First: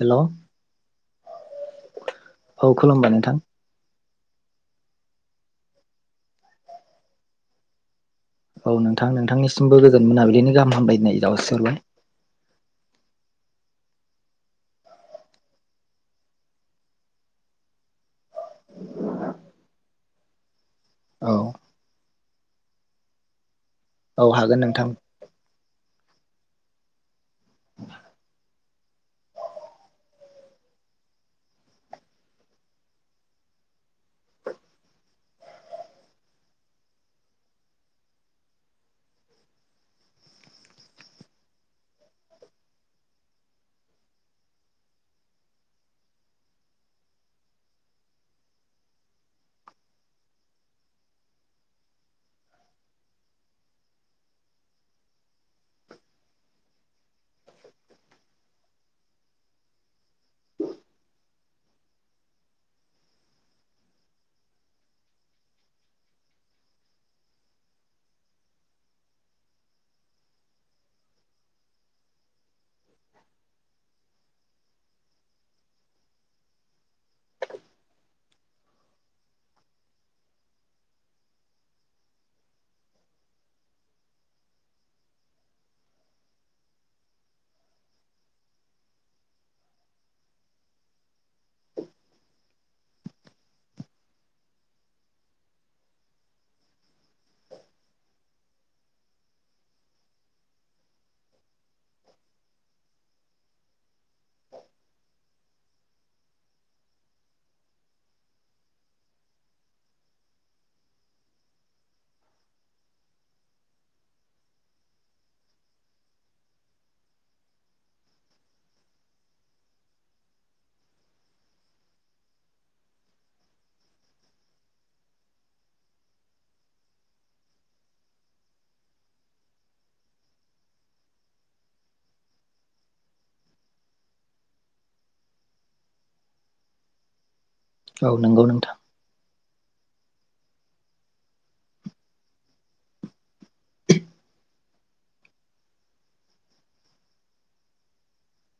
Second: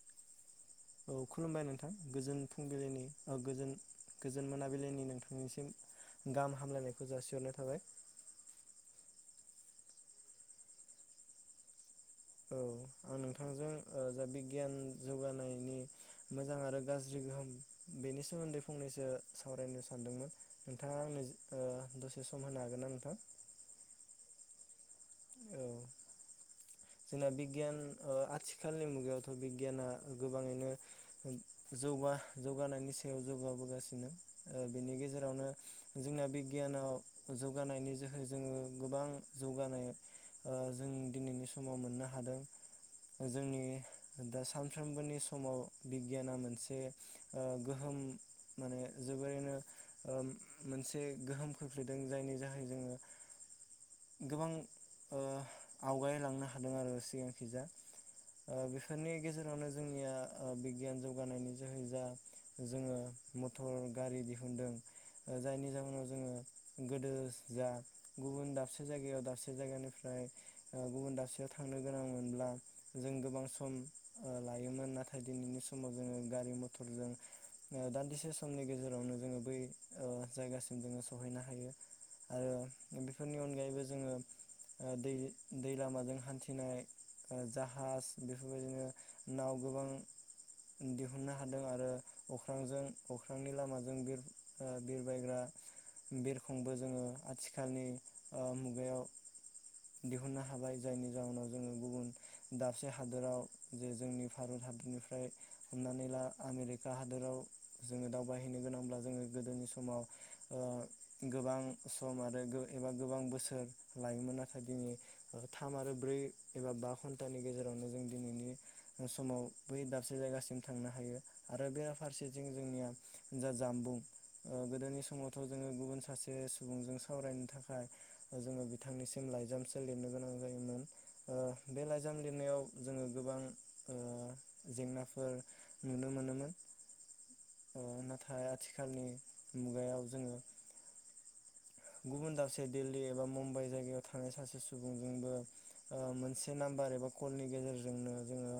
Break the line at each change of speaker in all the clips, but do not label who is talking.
हेल'
औ खुलुमबाय नोंथां गोजोन
औ
फुंबिलिनि
खुलुमबाय नोंथां
ओ गोजोन गोजोन मोनाबिलिनि नोंथांनिसिम गाहाम हामलायनायखौ जासिहरनाय थाबाय।
औ नोंथां नोंथांनिसिमबो गोजोन मोनाबिलिनि गाहाम हामबायनाय जावसिहरबाय।
औ आं नोंथांजों जा बिगियान जौगानायनि मोजां आरो गाज्रि गोहोम बेनि सोमोन्दै फंनैसो सावरायनो सानदोंमोन। नोंथाङा आंनो
औ
ओ दस एसे सम होनो हागोन ना नोंथां?
औ हागोन नोंथां।
औ जोंना बिगियान ओ आथिखालनि मुगायावथ' बिगियाना गोबाङैनो जौगा जौगानायनि सायाव जौगाबोगासिनो ओ बिनि गेजेरावनो जोंना बिगियानाव जौगानायनि जोहै जोङो गोबां जौगानाय ओ जों दिनैनि स समाव मोननो हादों जोंनि दा सानफ्रोमबोनि समाव बिगियाना मोनसे ओ गोहोम माने जोबोरैनो ओ मोनसे गोहोम खोख्लैदों जायनि जाहै जोङो गोबां ओ आवगायलांनो हा हादों आरो सिगांखि जा आ बेफोरनि गेजेरावनो जोंनिया आ बिगियान जौगानायनि जोहै जा जोङो मटर गारि दिहुनदों जायनि जाहोनाव जोङो गोदो जा गुबुन दाबसे जायगायाव दाबसे जायगानिफ्राय ओ गुबन दाबस बेयाव थांनो गोनां मोनब्ला जों गोबां सम ओ लायोमोन नाथाय दिनैनि समाव जोङो गारि मथरजों ओ दान्दिसे समनि गेजेरावनो जोङो बै ओ जायगासिम जोङो सहैनो हायो आरो बेफोरनि अनगायैबो जोङो ओ दै दै लामाजों हान्थिनाय ओ जाहाज बेफोरबायदिनो नाव गोबां दिहुननो हादों आरो अख्रांजों अख्रांनि लामाजों बिर बिरबायग्रा बिरखंबो जोङो आथिखालनि ओ मुगायाव दिहुननो हाबाय। जायनि जाहोनाव जोङो गुबुन दाबसे हादोराव जे जोंनि भारत हादरनिफ्राय हमनानै ला आमेरिका हादोराव जोङो दावबायहैनो गोनांब्ला जोङो गोदोनि समाव ओ गोबां सम आरो गो एबा गोबां बोसोर लायोमोन नाथाय दिनै थाम आरो ब्रै एबा बा घन्टानि गेजेरावनो जों दिनैनि समाव बै दाबसे जायगासिम थांनो हायो आरो बेराफारसेथिं जोंनिया जा जामबुं ओ गोदोनि समावथ' जोङो गुबुन सासे सुबुंजों सावरायनो थाखाय जोङो बिथांनिसिम लाइजामसो लिरनो गोनां जायोमोन ओ बे लाइजाम लिरनायाव जोङो गोबां ओ जेंनाफोर नुनो मोनोमोन। ओ
औ
नाथाय
नंगौ नोंथां
आथिखालनि मुगायाव जोङो गुबुन दाबसे दिल्ली एबा मुम्बाइ जायगायाव थानाय सासे सुबुंजोंबो ओ मोनसे नाम्बार एबा कलनि गेजेरजोंनो जोङो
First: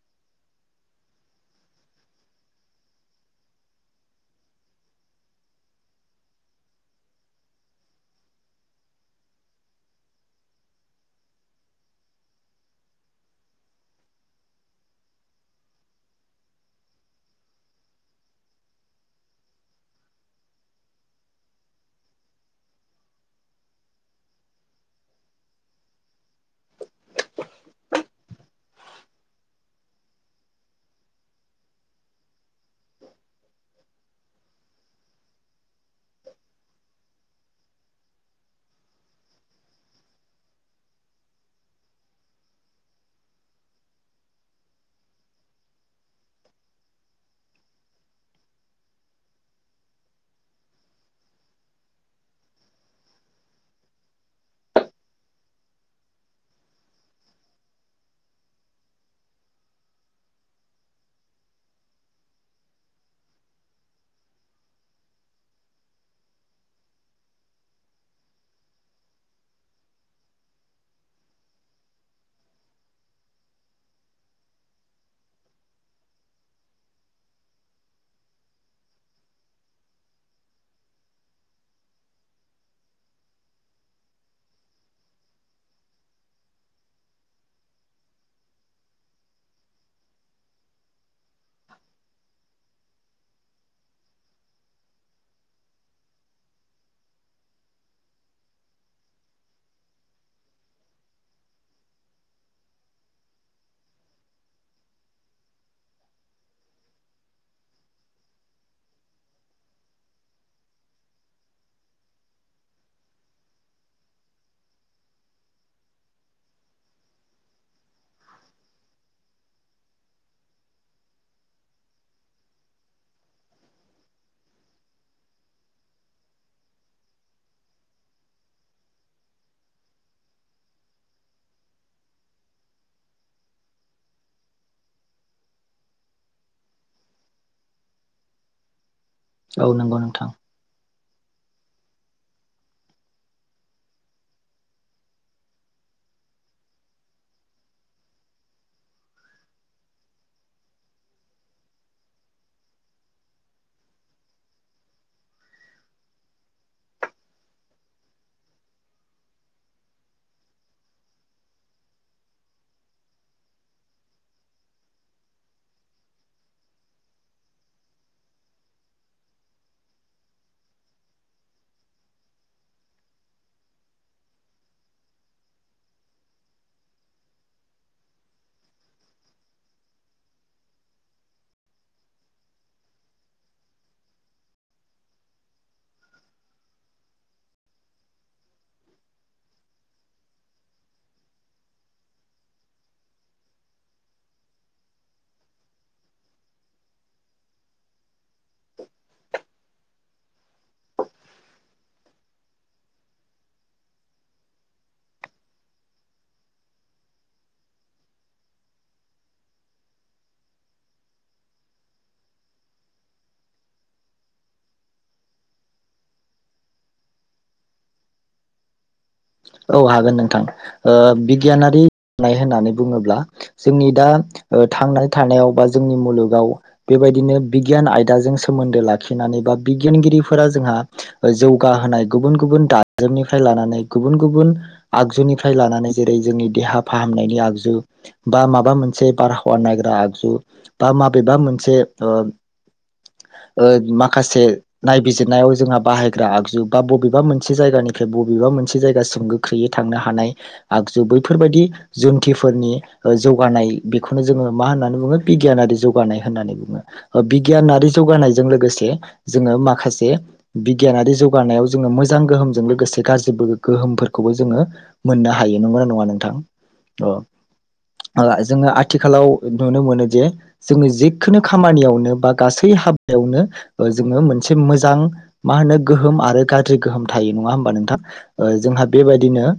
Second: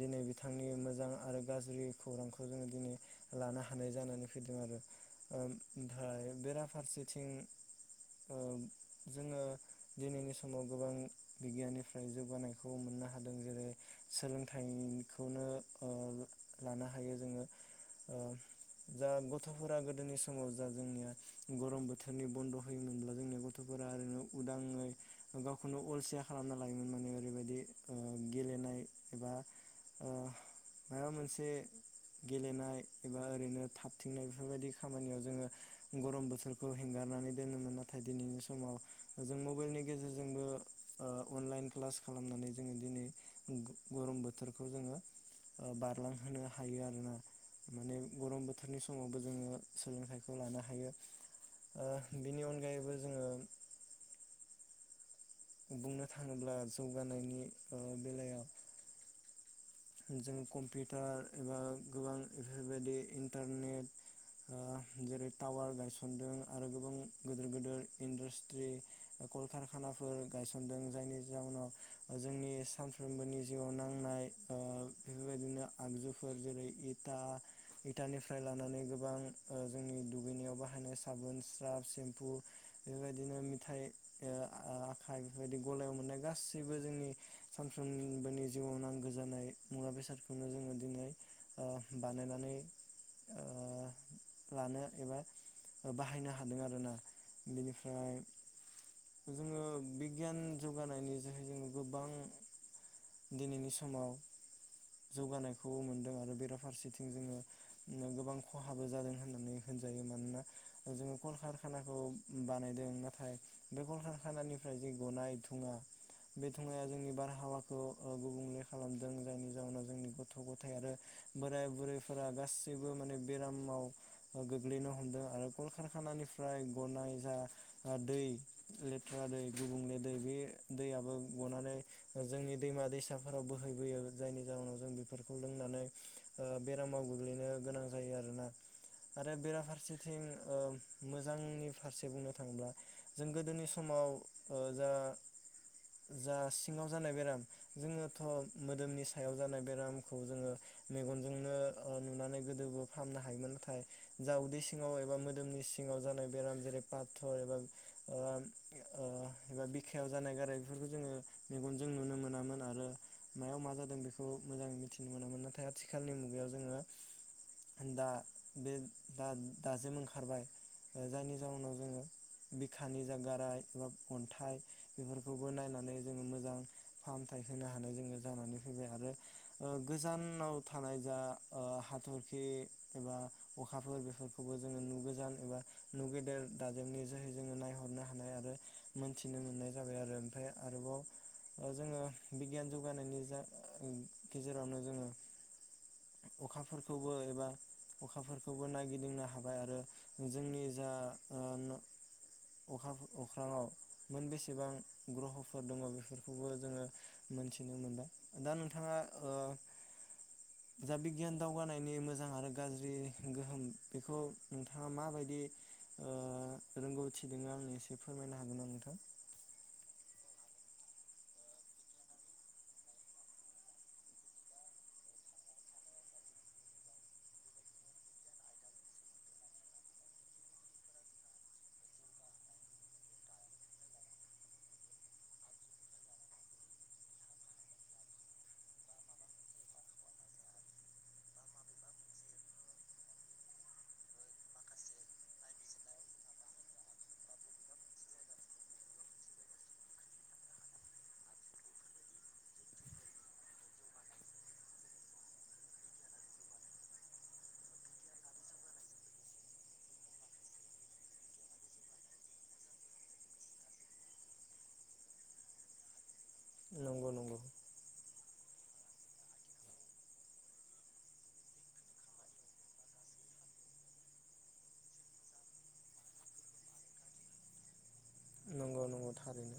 दिनै बिथांनि मोजां आरो गाज्रि खौरांखौ जोङो दिनै लानो हानाय जानानै फैदों आरो ओ ओमफाय बेराफारसेथिं ओ जोङो दिनैनि समाव गोबां बिगियाननिफ्राय जौगानायखौ मोननो हादों जेरै सोलोंथाइनिखौनो ओ लानो हायो जोङो ओ जा गथ'फोरा गोदोनि समाव जा जोंनिया गरम बोथो थोरनि बन्द' होयोमोनब्ला जोंनि गथ'फोरा ओरैनो उदाङै गावखौनो अलसिया खालामना लायोमोन माने ओरैबायदि ओ गेलेनाय एबा ओ मायबा मोनसे गेलेनाय एबा ओरैनो थाबथिंनाय बेफोरबायदि खामानियाव जोङो गरम बोथोरखो खौ हेंगारनानै दोनोमोन नाथाय दिनैनि समाव जों मबाइलनि गेजेरजोंबो ओ अनलाइन क्लास खालामनानै जोङो दिनै ग-गरम बोथोरखौ जोङो आ बारलांहोनो हायो आरोना माने गरम बोथोरनि समावबो जोङो सोलोंथाइखौ लानो हायो। ओ बिनि अनगायैबो जोङो बुंनो थाङोब्ला जौगानायनि ओ बेलायाव जों कम्पिउटार एबा गोबां एफोरबायदि इन्टारनेट ओ जेरै टावार गायसनदों आरो गोबां गोदोर गोदोर इन्डास्ट्रि कलकारखानाफोर गायसनदों जायनि जाउनाव ओ जोंनि सानफ्रोमबोनि जिउआव नांनाय ओ बेफोरबायदिनो आगजुफोर जेरै इटा इटानिफ्राय लानानै गोबां ओ जोंनि दुगैनायाव बाहायनाय साबोन स्राब सेम्फु बेफोरबायदिनो मिथाइ ओ आ आखाइ बेफोरबायदि गलायाव मोननाय गासैबो जोंनि सानफ्रोनिमबोनि जिउआव नांगो जा जानाय मुवा बेसादखौनो जोङो दिनै ओ बानायनानै ओ लानो एबा ओ बाहायनो हादों आरोना बिनिफ्राय जोङो बिगियान जौगानायनि जोहै जोङो गोबां दिनैनि स समाव जौगानायखौ मोनदों आरो बेराफारसेथिं जोङो गोबां खहाबो जादों होननानै होनजायो मानोना जोङो कलकारखानाखौ बानायदों नाथाय बे कलकारखानानिफ्राय जे गनाय धुङा बे धुङाया जोंनि बारहावाखौ ओ गुबुंले खालामदों जायनि जाउनाव जोंनि गथ' गथाय आरो बोराइ बुरैफोरा गासैबो माने बेरामाव ओ गोग्लैनो हमदों आरो कलकारखानानिफ्राय गनाय जा ओ दै लेथ्रा दै गुबुंले दै बे दैयाबो गनानै ओ जोंनि दैमा दैसा फोराव बोहैबोयो जायनि जाउनाव जों बेफोरखौ लोंनानै ओ बेरामाव गोग्लैनो गोनां जायो आरोना। आरो
औ नंगौ
बेराफारसेथिं
नोंथां
ओ मोजांनि फारसे बुंनो थाङोब्ला जों गोदोनि समाव ओ जा जा सिङाव जानाय बेराम जोङो थ' मोदोमनि सायाव जानाय बेरामखौ जोङो मेगनजोंनो ओ नुनानै गोदोबो फाहामनो हायोमोन नाथाय जा उदै सिङाव एबा मोदोमनि सिङाव जानाय बेराम जेरै पाथर एबा ओ ओ एबा बिखायाव जानाय गाराय बेफोरखौ जोङो मेगनजों नुनो मोनामोन आरो मायाव मा जादों बेखौ मोजां मिथिनो मोनामोन नाथाय आथिखालनि मुगायाव जोङो दा बे दा दाजेम ओंखारबाय ओ जायनि जाउनाव जोङो बिखानि जा गाराय एबा अन्थाइ बेफोरखौबो नायनानै जोङो मोजां फाहामथाय होनो हानाय जोङो जानानै फैबाय आरो ओ गोजानाव थानाय जा ओ हाथरखि एबा अखाफोर बेफोरखौबो जोङो नु गोजान एबा नु गेदेर दाजेमनि जोहै जोङो नायहरनो हानाय आरो मोनथिनो मोननाय जाबाय आरो ओमफाय आरोबाव ओ जोङो बिगियान जौगानायनि जा ओ गेजेरावनो जोङो अखाफोरखौबो एबा अखाफोरखौबो नायगिदिंनो हाबाय आरो जोंनि जा ओ न'अखा अख्राङाव मोन बेेसेबां ग्रह'फोर दङ बेफोरखौबो जोङो मोनथिनो मोनबाय दा नोंथाङा ओ जा बिगियान दावगानायनि मोजां आरो गाज्रि गोहोम बेखौ नोंथाङा माबायदि ओ रोंगौथि दोङो आंनो एसे फोरमायनो हागोन ना नोंथां?
औ हागोन नोंथां ओ बिगियानारि नाय होननानै बुङोब्ला जोंनि दा ओ थांनाय थानायाव बा जोंनि मुलुगाव बेबायदिनो बिगियान आयदाजों सोमोन्दो लाखिनानै बा बिगियानगिरिफोरा जोंहा ओ जौगाहोनाय गुबुन गुबुन दाजेमनिफ्राय लानानै गुबुन गुबुन आगजुनिफ्राय लानानै जेरै जोंनि देहा फाहामनायनि आगजु बा माबा मोनसे बारहावा नायग्रा आगजु बा माबेबा मोनसे ओ ओ माखासे नायबिजिरनायाव जोंहा बाहायग्रा आगजु बा बबेबा मोनसे जायगानिफ्राय बबेबा मोन से जायगासिम गोख्रैयै थांनो हानाय आगजु बैफोरबायदि, जुन्थिफोरनि ओ जौगानाय बेखौनो जोङो मा होननानै बुङो। बिगियानारि जौगानाय होननानै बुङो ओ बिगियानारि जौगानायजों लोगोसे जोङो माखासे बिगियानारि जौगानायाव जोङो मोजां गोहोमजों लोगोसे गाज्रिबो गोहोमफोरखौबो जोङो मोननो हायो नंगौना नङा नोंथां?
नंगौ
औ।
नंगौ
ओ जोङो आथिखालाव नुनो मोनो जे, जोनि जिखुनु खामानियावनो बा गासै हाबायावनो ओ जोङो मोनसे मोजां मा होनो गोहोम आरो गाज्रि गोहोम थायो नङा होमबा नोंथां? ओ
नंगौ
जोंहा
नंगौ
बेबायदिनो
थारैनो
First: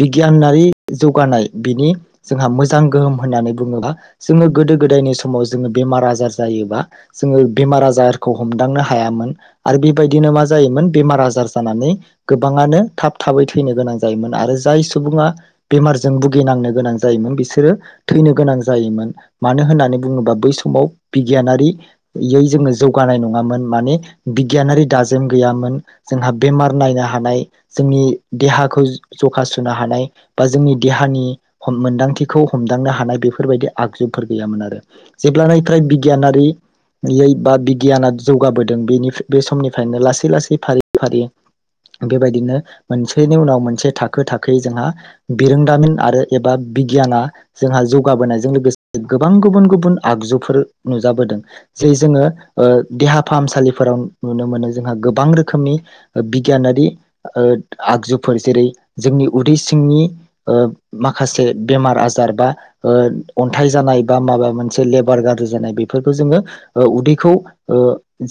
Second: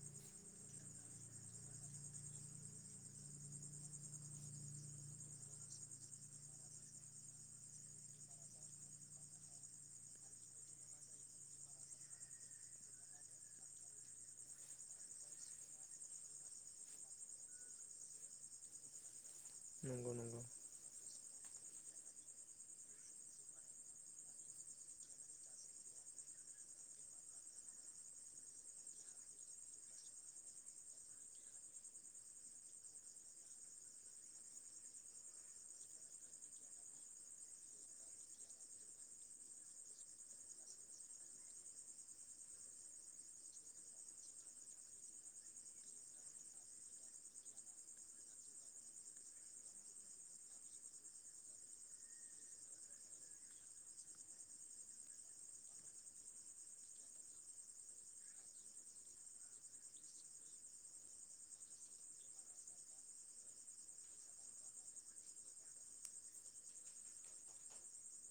बिगियानारि जौगानाय बिनि जोंहा मोजां गोहोम होननानै बुङोबा। जोङो गोदो गोदायनि समाव जोङो बेमार आजार जायोबा जोङो बेमार आजारखौ हमदांनो हायामोन आरो बेबायदिनो मा जायोमोन बेमार आजार जानानै गोबाङानो थाब थाबै थैनो गोनां जायोमोन, आरो जाय सुबुङा बेमारजों भुगिनांनो गोनां जायोमोन बिसोरो थैनो गोनां जायोमोन। मानो होननानै
नंगौ
बुङोबा
नंगौ
बै समाव बिगियानारियै जोङो जौगानाय नङामोन माने, बिगियानारि दाजेम गैयामोन जोंहा बेमार नायनो हानाय जोंनि देहाखौ जखा सुनो हानाय, बा जोंनि देहानि हम मोन्दांथिखौ हमदांनो हानाय बेफोरबायदि आगजुफोर गैयामोन आरो। जेब्लानायफ्राय बिगियानारियै बा बिगियाना जौगाबोदों बेनि बे समनिफ्रायनो लासै लासै फारि फारि बेबायदिनो मोनसेनि उनाव मोनसे थाखो थाखोयै जोंहा बिरोंदामिन आरो एबा बिगियाना, जोंहा जौगाबोनायजों लोगोसे गोबां गुबुन गुबुन आगजुफोर नुजाबोदों जे जोङो ओ देहा फाहामसालिफोराव नुनो मोनो। जोंहा गोबां रोखोमनि ओ बिगियानारि ओ आगजुफोर जेरै, जोंनि उदै सिंनि ओ माखासे बेमार आजार बा ओ अन्थाइ जानाय बा माबा मोनसे लेबार गाज्रि जानाय, बेफोरखौ जोङो ओ उदैखौ ओ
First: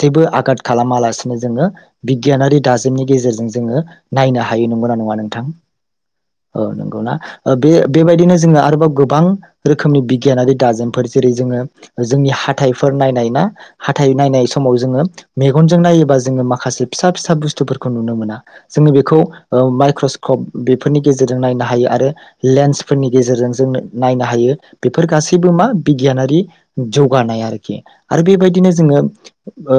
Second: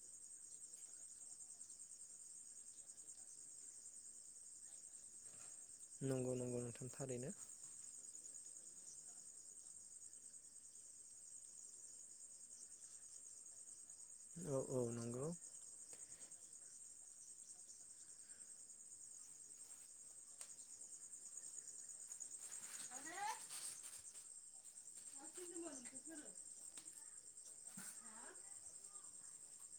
जेबो आघाद खालामालासिनो जोङो बिगियानारि दाजेमनि गेजेरजों जोङो नायनो हायो नंगौना नङा नोंथां?
नंगौ नंगौ
औ
नोंथां
नंगौना
थारैनो
ओ बे बेबायदिनो जोङो आरोबाव गोबां रोखोमनि बिगियानारि दाजेमफोर जेरै जोङो जोंनि हाथाइफोर नायनाय ना? हाथाय नायनाय
औ
समाव
औ
जोङो
नंगौ
मेगनजों नायोबा जोङो माखासे फिसा फिसा बुस्थुफोरखौ नुनो मोना। जोङो बेखौ ओ माइक्रस्कप बेफोरनि गेजेरजों नायनो हायो आरो, लेन्सफोरनि गेजेरजों जों नायनो हायो बेफोर गासैबो मा बिगियानारि जौगानाय आरोखि। आरो बेबायदिनो जोङो ओ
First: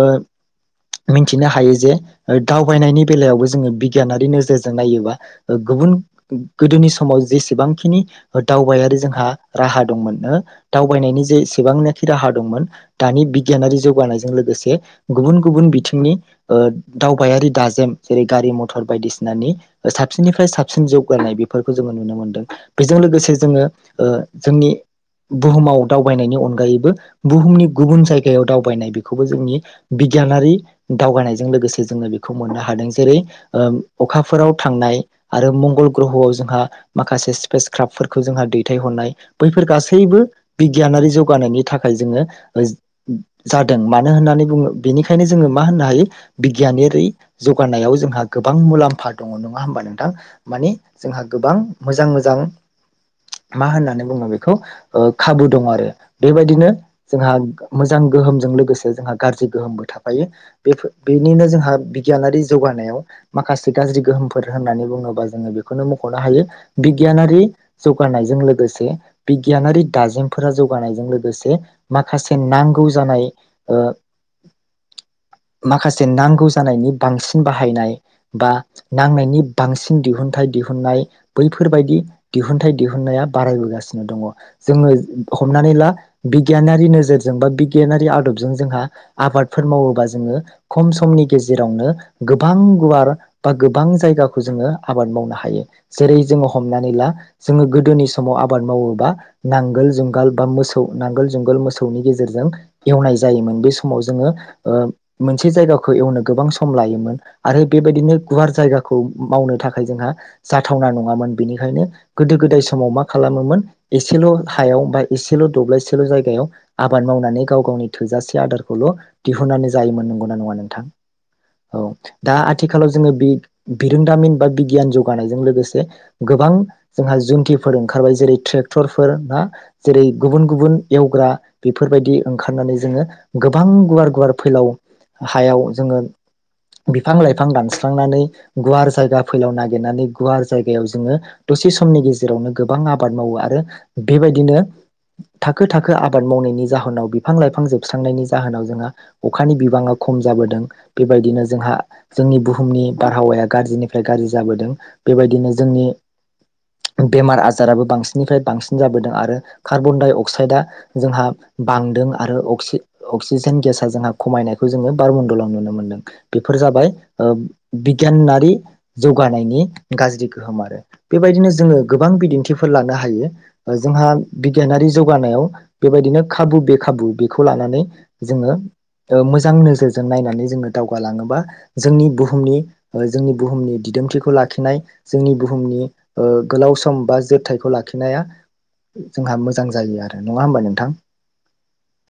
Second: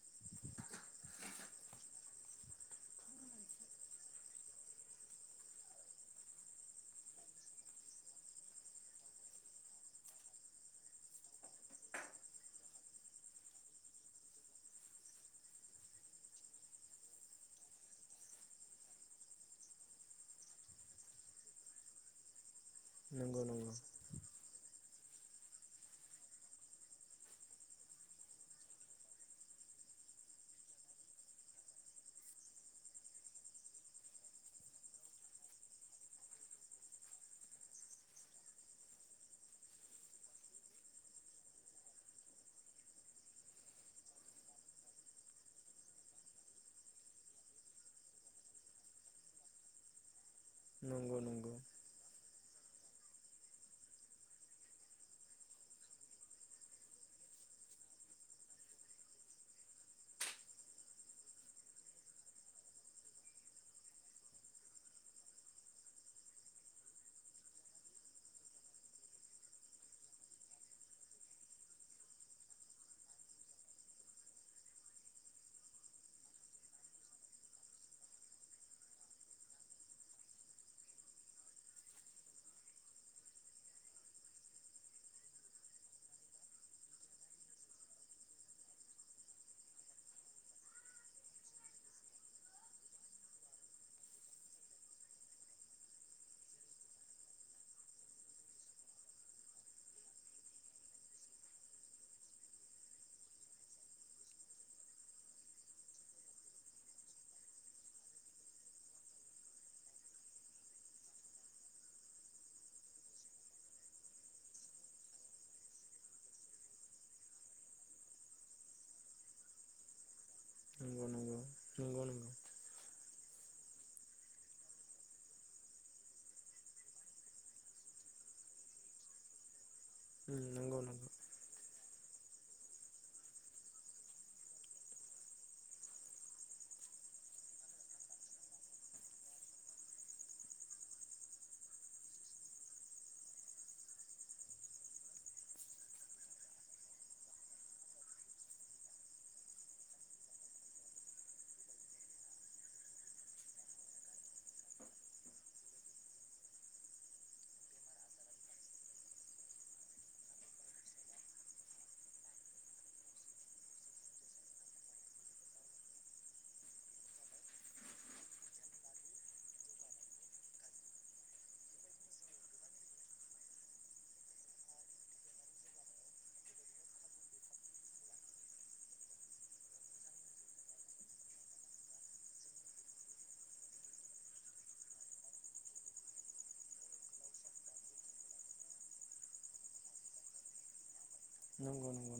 मिनथिनो हायो जे दावबायनायनि बेलायावबो जोङो बिगियानारि नोजोरजों नायोबा। ओ गुबुन गोदोनि समाव जेसेबांखिनि ओ दावबायारि जोंहा राहा दंमोननो दावबायनायनि जेसेबांनाखि राहा दंमोन। दानि बिगियानारि जौगानायजों लोगोसे गुबुन गुबुन बिथिंनि ओ दावबायारि दाजेम जेरै गारि मथ थर बायदिसिनानि ओ साबसिननिफ्राय साबसिन जौगानाय बेफोरखौ जोङो नुनो मोनदों। बेजों लोगोसे
नंगौ
जोङो
नंगौ
ओ जोंनि। बुहुमाव दावबायनायनि अनगायैबो। बुहुमनि गुबुन जायगायाव दावबायनाय बेखौबो जोंनि, बिगियानारि दावगानायजों लोगोसे जोङो बेखौ मोननो हादों। जेरै ओ अखाफोराव थांनाय, आरो मंगल ग्रह'आव जोंहा माखासे स्पेस क्राफ्फोरखौ जोंहा दैथायहरनाय बैफोर गासैबो बिगियानारि जौगानायनि थाखाय जोङो जादों। मानो होननानै बुङो बेनिखायनो जोङो मा होननो हायो बिगियानारि जौगानायाव जोंहा गोबां मुलाम्फा दङ नङा होमबा नोंथां? माने
नंगौ
जोंहा
नंगौ
गोबां मोजां-मोजां मा होननानै बुङो बेखौ ओ खाबु दं आरो। बेबायदिनो जोंहा गो मोजां गोहोमजों लोगोसे जोंहा गाज्रि गोहोमबो थाफायो। बेफो बेनिनो जोंहा बिगियानारि जौगानायाव माखासे गाज्रि गोहोमफोर होननानै बुङोबा। जोङो बेखौनो मख'नो हायो बिगियानारि जौगानायजों लोगोसे बिगियानारि दाजेमफोरा जौगानायजों लोगोसे, माखासे नांगौ जानाय माखासे नांगौ जानायनि बांसिन बाहायनाय बा नांनायनि बांसिन दिहुनथाइ दिहुननाय बैफोरबायदि दिहुनथाइ दिहुनन्नाया बारायबोगासिनो दङ, जोङो हमनानै ला बिगियानारि नोजोरजों बा बिगियानारि आदबजों जोंहा आबादफोर मावोबा जोङो खम समनि गेजेरावनो गोबां गुवार बा गोबां जायगाखौ जोङो आबाद मावनो हायो। जेरै जोङो हमनानै ला जोङो गोदोनि समाव आबाद मावोबा नांगोल जुंगाल बा मोसौ नांगोल जुंगाल मोसौनि गेजेरजों। एवनाय जायोमोन बे समाव जोङो मोनसे जायगाखौ एवनो गोबां सम लायोमोन। आरो बेबायदिनो गुवार जायगाखौ मावनो थाखाय जोंहा जाथावना नङामोन, बेनिखायनो गोदो गोदाय समाव मा खालामोमोन एसेल' हायाव बा एसेल' दब्लायसेल' जायगायाव आबाद मावनानै गाव गावनि थोजासे आदारखौल' दिहुननानै जायोमोन नंगौ। ना नङा नोंथां
नंगौ नंगौ नंगौ नंगौ
दा आथि जोङो बि बिरोंदामिन बा बिगियान जौगानायजों लोगोसे गोबां जोंहा जन्थिफोर ओंखारबाय जेरै ट्रेक्टरफोर ना? जेरै गुबुन
नंगौ नंगौ
गुबुन एवग्रा। बेफोरबायदि ओंखारनानै जोङो गोबां गुवार गुवार फैलाव हायाव जोङो बिफां लाइफां दानस स्रांनानै गुवार जायगा फैलाव नागिरनानै गुवार जायगायाव जोङो दसे समनि गेजेरावनो गोबां आबाद मावो आरो। बेबायदिनो थाखो थाखो आबाद मावनायनि जाहोनाव बिफां लाइफां जोबस्रांनायनि जाहोनाव जोंहा अखानि बिबाङा खम जाबोदों। बेबायदिनो जोंहा जोंनि बु बुहुमनि बारहावाया गाज्रिनिफ्राय गाज्रि जाबोदों। बेबायदिनो जोंनि बेमार आजाराबो बांसिननिफ्राय बांसिन जाबोदों, आरो कार्बन डाइ अक्साइदआ जोंहा बांदों आरो अ अक्सिजेन गेस जोंहा खमायनायखौ जोङो बारमडलाव नुनो मोनदों। बेफोर जाबाय बिगियानारि जौगानायनि गाज्रि गोहोम आरो। बेबायदिनो जोङो गोबां बिदिन्थिफोर लानो हायो जोंहा बिगियानारि जौगानायाव बेबायदिनो खाबु बे खाबु बेखौ लानानै जोङो मोजां नोजोरजों नायनानै जोङो दावगालाङोबा। जोंनि बुहुमनि जोंनि बुहुमनि दिदोमथिखौ लाखिनाय जोंनि बुहुमनि गोलाव सम बा जोरथथायखौ लाखिनाया। जोंहा मोजां जायो आरो नङा होमबा नोंथां?
नंगौ नंगौ।